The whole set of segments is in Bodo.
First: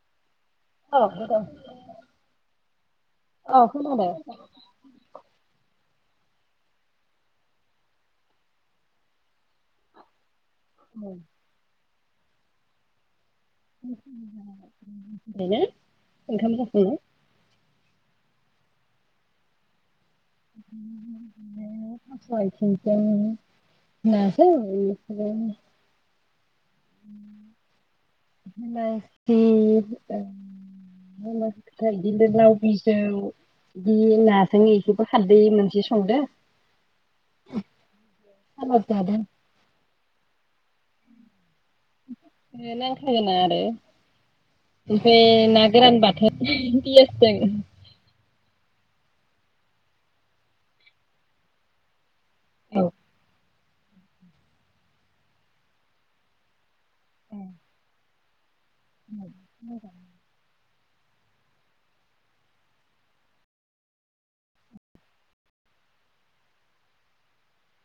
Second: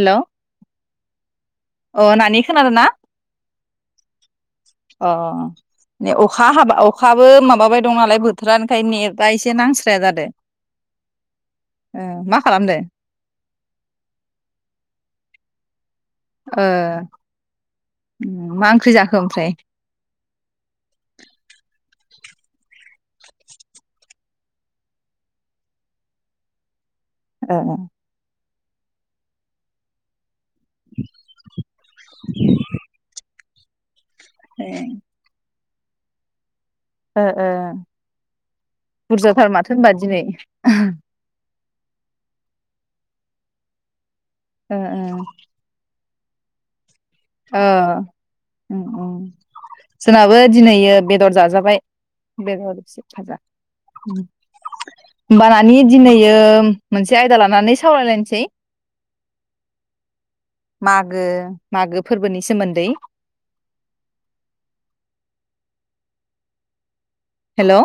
हेल' औ अ नानि खोनादों ना औ खोनादों औ अ ने अखा हाबा अखाबो माबाबाय दं नालाय बोथोरा ओंखायनो नेटा एसे नांस्राया जादों। औ ओ मा खालामदो? [unintelligible] ओंखाम ओ जाखांबाइ? मा ओंख्रि जाखो ओमफ्राय? [unintelligible] ओ ओ [inaudible] [inaudible] बि नाजों इखौबो खारदै बिदि संदो ओ ओ जादों बुरजाथार माथो होनबा दिनै [unintelligible] ओ ओमफाय नागोरान बाथोन [inaudible] ओ उम उम जोंहाबो दिनै बेदर जाजाबाय। [inaudible] औ होनबा नानि दिनैयो मोनसे आयदा लानानै सावरायलायनोसै बे [inaudible] माघो माघो फोरबोनि सोमोन्दै हेलौ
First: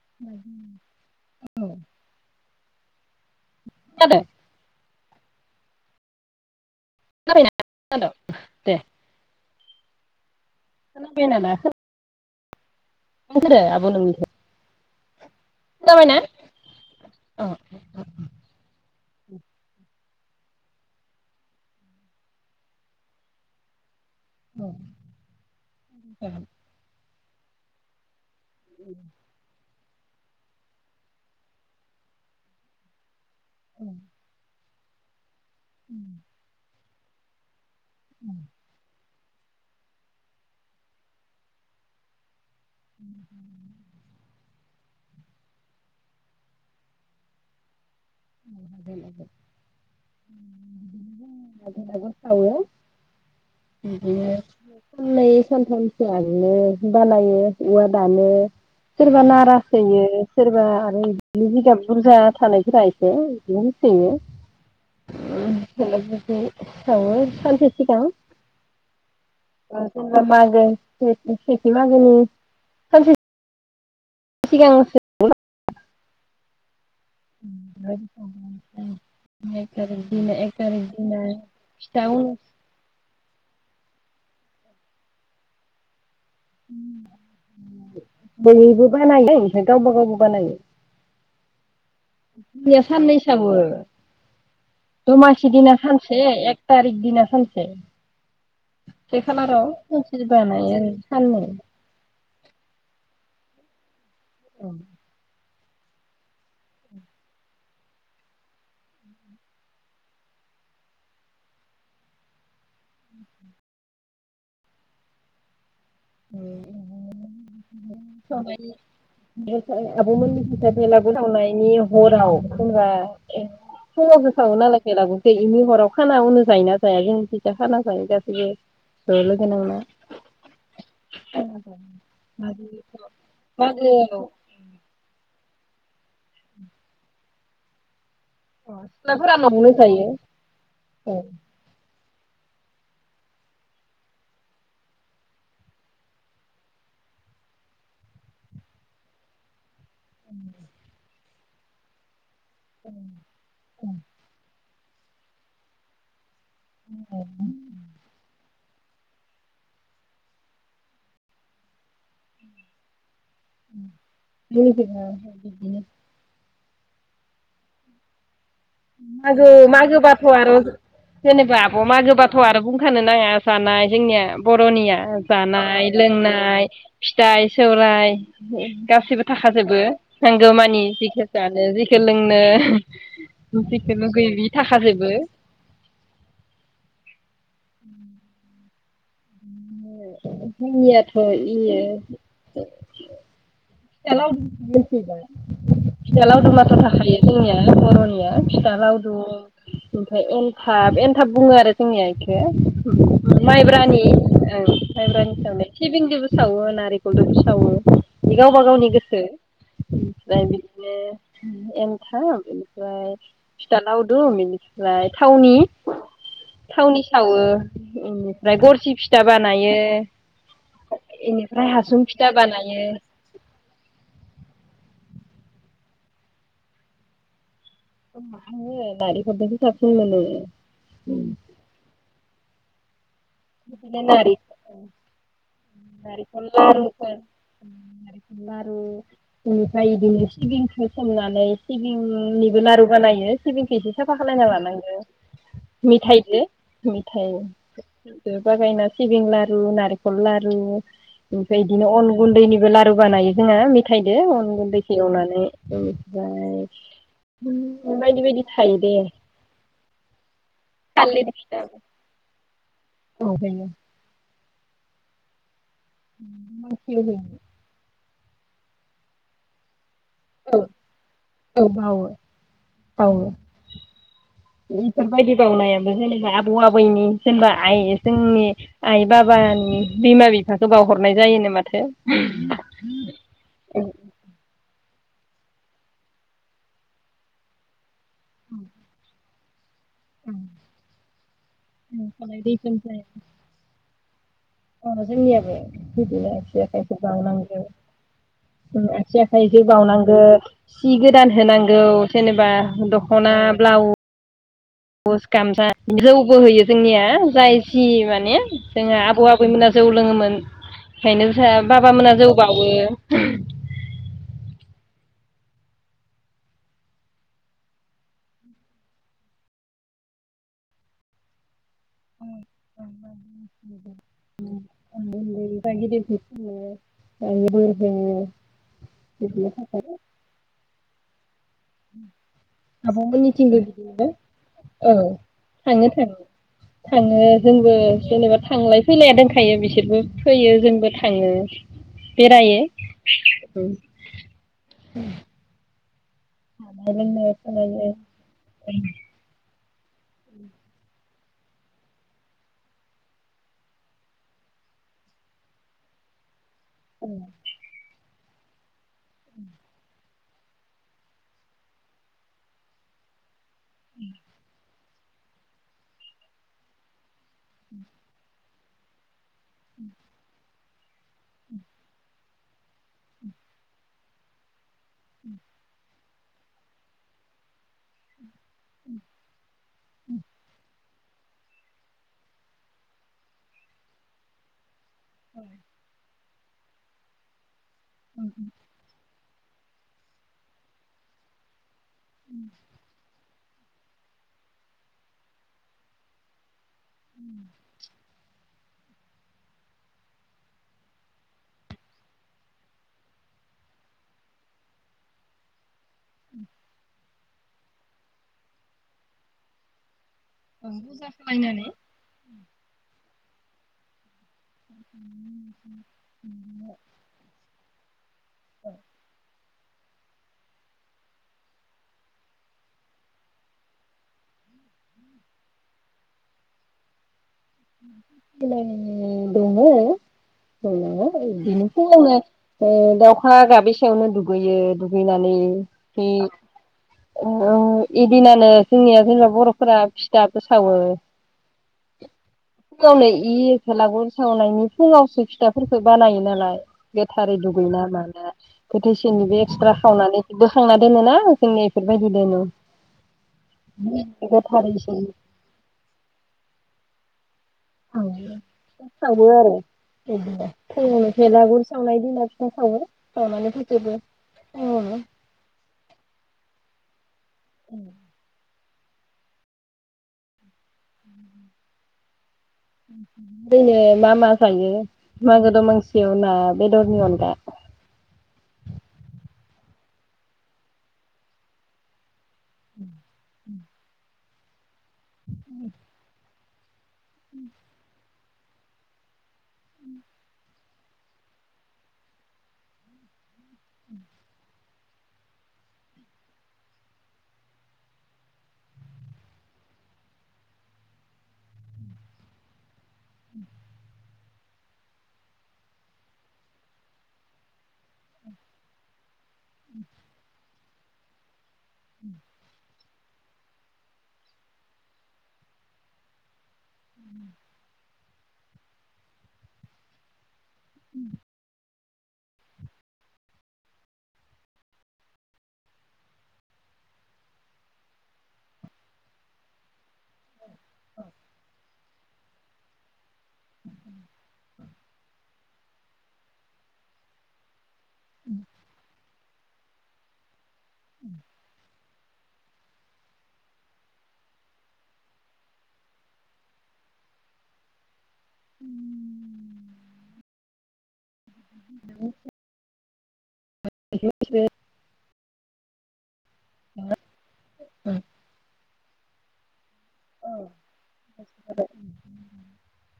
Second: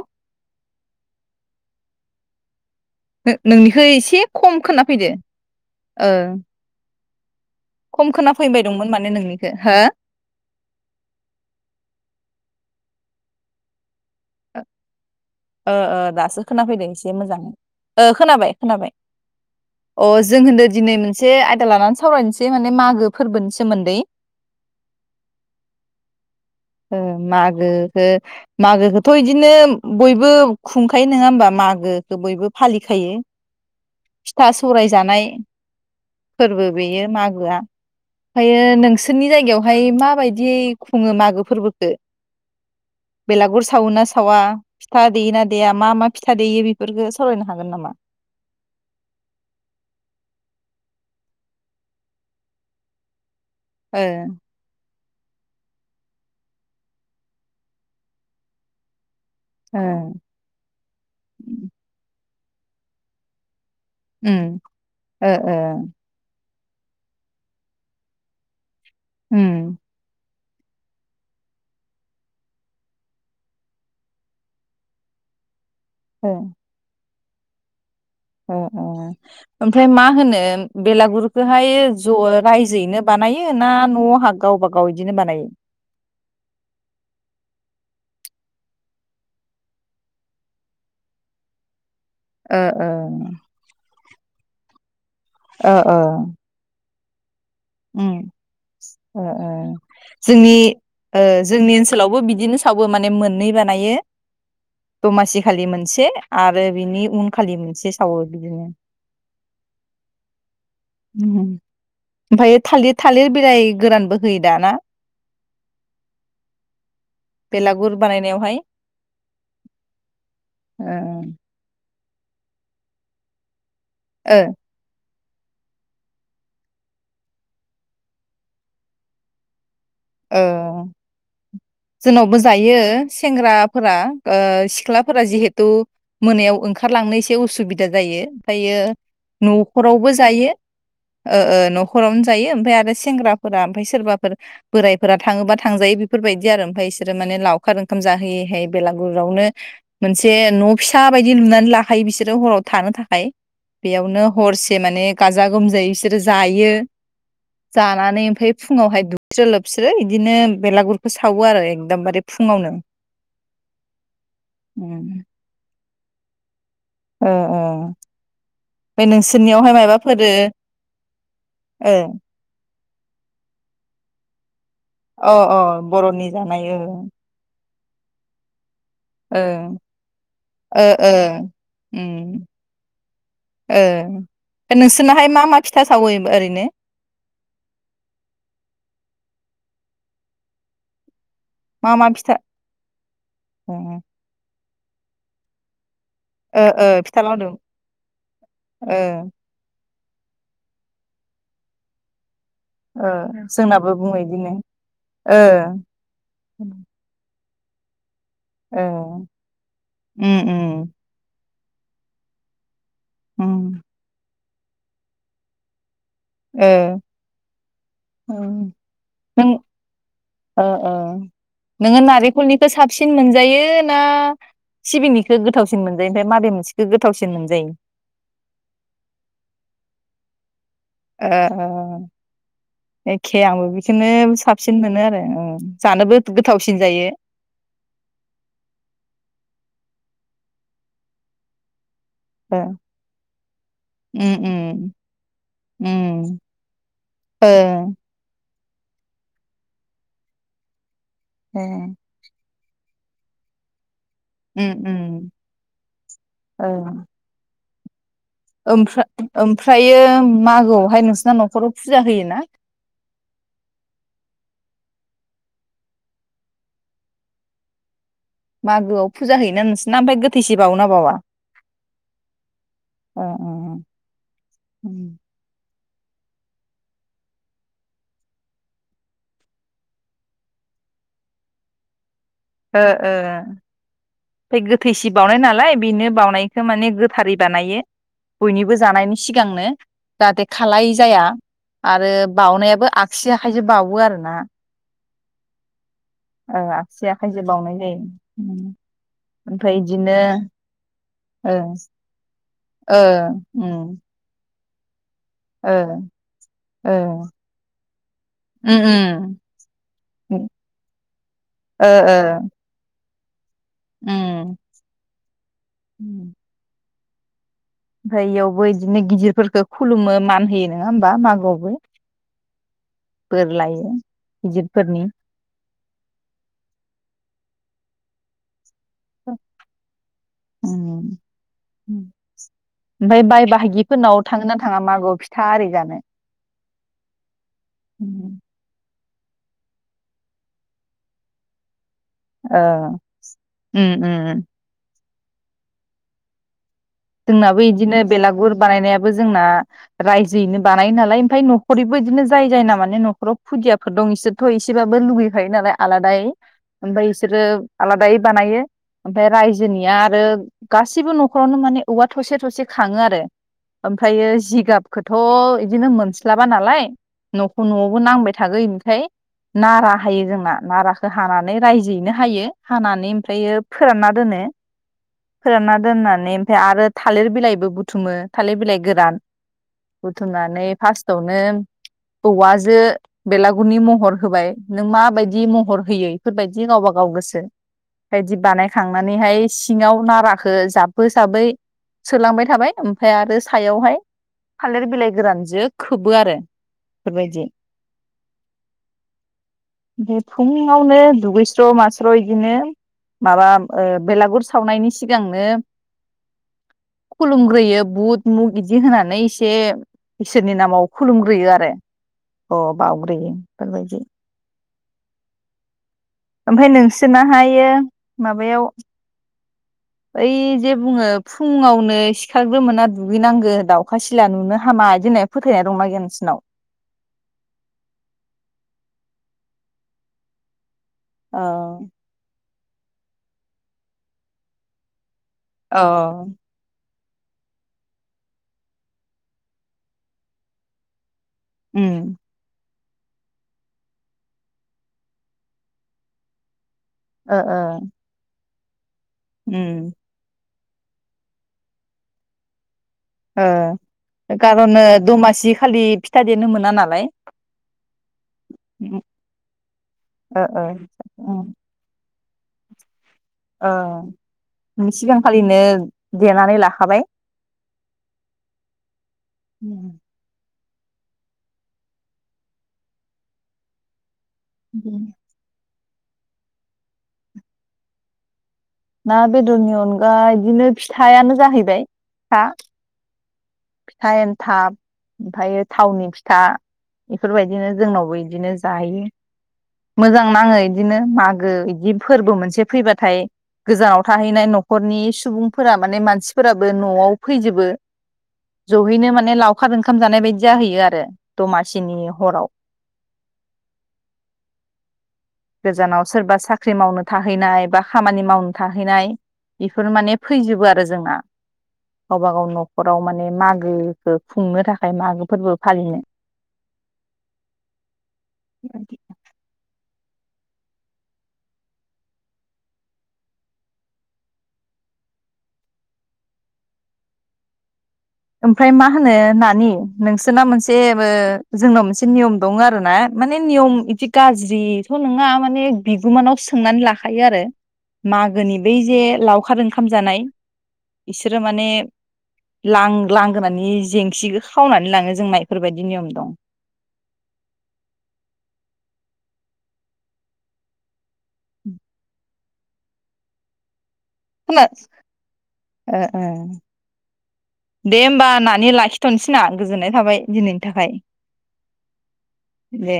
[inaudible] औ नो-नोंनिखौ एसे खम खोना फैदो ओ खोनाबायना खोनादों खम खोना फैबाय दे दंमोन माने नोंनि हो। [unintelligible] [unintelligible] आब' नोंनिखौ ओ ओ खोनाबायना दासो खोनाफैदों एसे मोजाङै ओ खोनाबाय खोनाबाय! अ जों होनदों दिनै मोनसे आयदा लानानै सावरायनोसै माने मागो फोरबोनि सोमोन्दै औ औ ओ मागो हो मागोखौथ' इदिनो बयबो खुंखायो नोङा होमबा मागोखौ बयबो फालिखायो। औ। फराय जानाय फोरबो बे मागोआ ओमफ्रायो नोंसोर। नोंसोरनि जायगायावहाय माबायदि खुङो मागो फोरबोखौ बेलागुर सावोना सावा फिथा देयोना देया मा मा फिथा देयो बेफोरखौ सावरायनो हागोन नामा सावो ओ बिदि नो। साननै सानथामसो आनो बानायो औवा दानो। सोरबा नारास होयो सोरबा आरो बिनो ओ जिगाब बुरजा थानायफोरा एसे बिदिनो होसोयो उम ओ ओ औ सानसे सिगां उम [unintelligible] सेेथि मागिनि सानसे। सिगांसो औ। [unintelligible] अ ओ एक ओमफ्राय थारिख मा दिना होनो एक थारिख दिना बेलागुरखौहाय फिथा ज' रायजोयैनो बानायो ना न'आव हा गाव बागाव बिदिनो बानायो बैबो बानायो ओमफ्राय गावबा गावबो बानायो ओ दया ओ सान नै सावो। द मासदिना ओ ओ सानसे एक तारिख। बिदि उम ओ ओ सानसे जोंनि बानायो आरो ओ जोंनि ओनसोलावबो बिदिनो सावो माने मोन नै बानायो। दमासि खालि मोनसे आरो बिनि उन खालि मोनसे सावो बिदिनो। ओमफाय थालिर थालिर बिलाइ गोरानबो होयो दा ना? [unintelligible] बेलागुर बानायनायावहाय? ओ बेलागुर सावनायनि। हराव फुङा फुुङावसो ओ सावो नालाय बेलागुर बेखिनि हराव खाना उन जायोना जाया नोंसिनिथिं खाना जायो गासिबो ज लोगो नांनानै। ओ जोंनावबो जायो मागोआव सेंग्राफोरा सिख्लाफोरा जिहेतु थु मोनायाव ओंखारलांनो एसे उसुबिदा जायो ओमफ्रायो सिख्लाफोरा न'आवनो न'खरावबो औ जायो ओ ओ हरावनो जायो ओमफ्राय आरो सेंग्राफोरा ओमफ्राय सोरबाफोर बोराइफोरा थाङोबा थांजायो बेफोर बायदि आरो ओमफ्राय बिसोरो माने लावखार ओंखाम जाहोयैहाय बेलागुरियावनो मोनसे न फिसा बायदि लुनानै लाखायो बिसोर। रो हराव थानो थाखाय बेयावनो हरसे माने गाजा गोमजायै बिसोरो जायो जानानै ओमफ्राय फुङावहाय दुग स्रो लोबस्रो बिदिनो बेलागुरखौ सावो आरो एकदमबारे फुङावनो। उम [unintelligible] ओ ओ बे मागो नोंसोरनियावहाय माबाफोर मागोबाथ आरो जेनेबा आब ओ मागोबाथ आरो गु फाननो नाङा जानाय जोंनिया। बरनिया अ अ जानाय बर'नि जानाय लोंनाय ओ फिथाइ सौराय गासिबो ओ थाखाजोबो नांगौ ओ मानि ओ जिखौ जानो जिखौ उम लोंनो। जिखौ लुगैयो बि ओ थाखाजोबो नोंसोरनाहाय मा मा फिथा सावो ओरैनो? जोंनियाद उम मा मा फिथा इयो ओ [inaudible] फिथा लावदुमा ओ ओ थाथारखायो फिथा लावदुम जोंनिया बर'निया फिथा ओ लावदुम ओमफ्राय एनथाब एनथाब बुङो आरो जोंनिया ओ जोंनाबो माइब्रानि बुङो इदिनो ओं ओ [unintelligible] सिबिंदोबो सावो नारेंखलदो सावो। गावबा ओ गावनि गोसो उम ओमफ्राय उम बिदिनो एमथाब इनि इनिफ्राय उम फिथा लाउदुम इनि फ्राइ थावनि ओ थावनि सावो इनिफ्राय उम गरसि फिथा नों बानायो। ओ ओ बेनिफ्राय नोङो हासुं फिथा नारेंखलनिखौ बानायो साबसिन मोनजायो ना सिबिंनिखो गोथावसिन मोनजायो ओमफ्राय माबे मोनसेखौ गोथावसिन मोनजायो? मा होनो गारिफोरदोसो साबसिन मोनो। ओ बिदिनो एख खे आंबो बेदिनो नारि साबसिन मोनो आरो ओम जानोबो नारेंखल गो-गोथावसिन जायो। लारुफोर ओमफ्राय इदिनो सिबिंखौ सोमनानै सि सिबिंनिबो ओ लारु बानायो सिबिंखो एसे साफा उम खालायना उम लानांगो उम मिथाइजों मिथाइ ओ [unintelligible] सिबिं लारु नारेंखल लारु ओमफ्राय ओ इदिनो अन गुन्दैनि लारु बानायो जोङा फायदो अन उम गुन्दैखौ उम एवनानै इनिफ्राय [inaudible] ओमफ्रा-ओमफ्रायो मागोआवहाय नोंसिना न'खराव फुजा होयोना? औ होयो। [unintelligible] मागोआव फुजा होयोना नोंसि ओ औ बावो ओ बावो ओ इफोरबायदि बावनाया जेनेबा आबौ आबैनि जेनेबा आइ जोंनि आइ बाबानि बिमा बिफाखौ बावहरनाय जायोनो माथो? ओ ओ [unintelligible] थैसि बावनाय नालाय बेनो बावनायखौ माने गोथारै बानायो। बयनिबो जानायनि सिगांनो जाहाथे खालाय जाया आरो बाउनायाबो आगसि आखाइजो बावो आरोना? अ जोंनियाबो बिदिया ओ आगसि आखाइजों बावनांगो बावनाय जायो उम आगसि आखाइजों ओमफ्राय इदिनो बावनांगोन सि गोदान ओ होनांगौ जेनेबा ओ दख'ना ब्लाउस उम [unintelligible] इनिफ्राय ओ जौबो होयो ओ जोंनिया जाय जि माने जोंहा आबौ उम आबैमोना जौ लोङोमोन, उम ओंखायनो जाहा ओ ओ बाबामोनहा जौ बावो। उम । उम। ओमफाय इयावबो इदिनो गिदिरफोरखौ खुलुमो मान होयो नोङा होमबा मागोआवबो। [unintelligible] बोर लायो गिदिरफोरनि [unintelligible] बिदिनो थाखायो। उम ओमफ्राय बाय आबमोननिथिंबो बिदिनोबा बाहागिफोरनाव थाङो ना थाङा औ मागोआव फिथा आरि थाङो जानो थाङो थाङो जोंबो जेनेबा थांलाय। फैलाया दोनखायो बिसोरबो फैयो जोंबो थाङो। बेरायो ओ औ। उम उम दोंनाबो खालायो इदिनो बेलागुर बानायनायाबो जोंना रायजोयैनो बानायो नालाय ओमफाय नखरैबो इदिनो जाय जाय ना माने न'खराव फुदियाफोर दं इसोरथ' एसेबाबो लुगैखायो नालाय आलादायै। ओमफाय इसोरो आलादायै बानायो ओमफाय रायजोनिया आरो गासिबो नखरावनो माने औवा थसे थसे खाङो आरो। ओमफायो जिगाब। खौथ इदिनो मोनस्लाबा नालाय नखौ नआवबो नांबाय थागो इनखाय। नारा हायो जोंना। नाराखो हानानै रायजोयैनो हायो हानानै ओमफ्राययो फोरानना दोनो। फोरानना दोनना [unintelligible] फ्राय आरो थालिर बिलाइबो बुथुमो। थालिर बिलाइ गोरान बुथुमनानै फास्ट खौनो औवाजो बेलागुरनि महर होबाय। नों माबायदि महर होयोय फोरबायदि गावबा गाव गोसो । बायदि बानायखांनानैहाय सिङाव नाराखौ जाबबो थाबै। सोलांबाय थाबाय ओमफाय आरो सायावहाय थालिर बिलाइ गोरानजो खोबो आरो फोरबायदि। बे फुङावनो दुगैस्र मास्र इदिनो माबा ओ बेलागुर सावनायनि सिगांनो उम । खुलुमग्रोयो बुद मुग इदि होनानै इसे। इसोरनि नामाव खुलुमग्रोयो आरो अ बावग्रोयो। फोरमायोदि ओमफ्राय नोंसोरनाहायो माबायाव बै जे बुङो फुङावनो सिखारग्रोमोना दुगैनांगो दाउखा सिला नुनो हामा इदि होननाया फोथायनाया दंना गैया नोंसिनाव? दंङ [unintelligible] औ एदिनो फुङावनो दाउखा गाबिसायावनो दुगैयो दुगैनानै औ [inaudible] औ इदिनानो जोंनिया जेनेबा बर'फोरा फिथाबाबो सावो उम गावनो इ बेलागुर सावनायनि फुंङावसो फिथाफोरखौ बानायो नालाय गोथारै ओ ओ दुगै ना माना थैसेनि बे उम एक्सट्रा खांनानै थांना दोनो ना जोंनि बेफोरबायदि दोनो ओ कार'नो गोथारैसो दमासि खालि फिथा देनो मोना नालाय [unintelligible] सावो आरो ओ बिदिनो ओ फुङावनो भेलागुर सावनाय दिनाव बेखावो औ सिगांखालिनो देनानै ला हाबाय औ । [unintelligible] ओरैनो मा मा थायो मागो दमांसि जेवना बेदरनि अनगा ना बेदरनि अनगा बिदिनो फिथाइानो जाहैबाय फा [inaudible] फिथा एनथाब ओमफायो थावनि था बेफोरबायदिनो जोंनावबोदि बिदिनो जायो मोजां नाङो इदिनो मागो बिदि फोर्बो मोनसे फैबाथाय गोजानाव थाहैनाय नखरनि सुबुंफोरा माने मानसिफोराबो नआव फैजोबो जहैनो माने लावखार ओंखाम जानाय बायदि जाहैयो आरो दमासिनि हराव गोजानाव सोरबा साख्रि मावनो थाहैनाय बा खामानि मावनो थाहैनाय बेफोर माने फैजोबो आरो जोंना गावबा गाव नखराव मान मागोनिखो खुंनो थाखाय मागो फोर्बो फालियो [unintelligible] [unintelligible] उम ओमफाय मा होनो नानि नोंसोरना मोनसे बो जोंनाव मोन मोनसे नियम दं आरोना माने नियम बिदि गाज्रिथ' नङा माने बिगुमानाव सोंनानै लाखायो आरो मागोनि बै जे लावखार ओंखाम जानाय इसोरो माने लां लांगोनानि जेंसिखौ खावनानै लाङो जोंना बेफोरबायदि नियम दं। [inaudible] खोना [unintelligible] ओ अ दे ओमबा नानि लाखि थनसैना गोजोननाय थाबाय दिनैनि थाखाय दे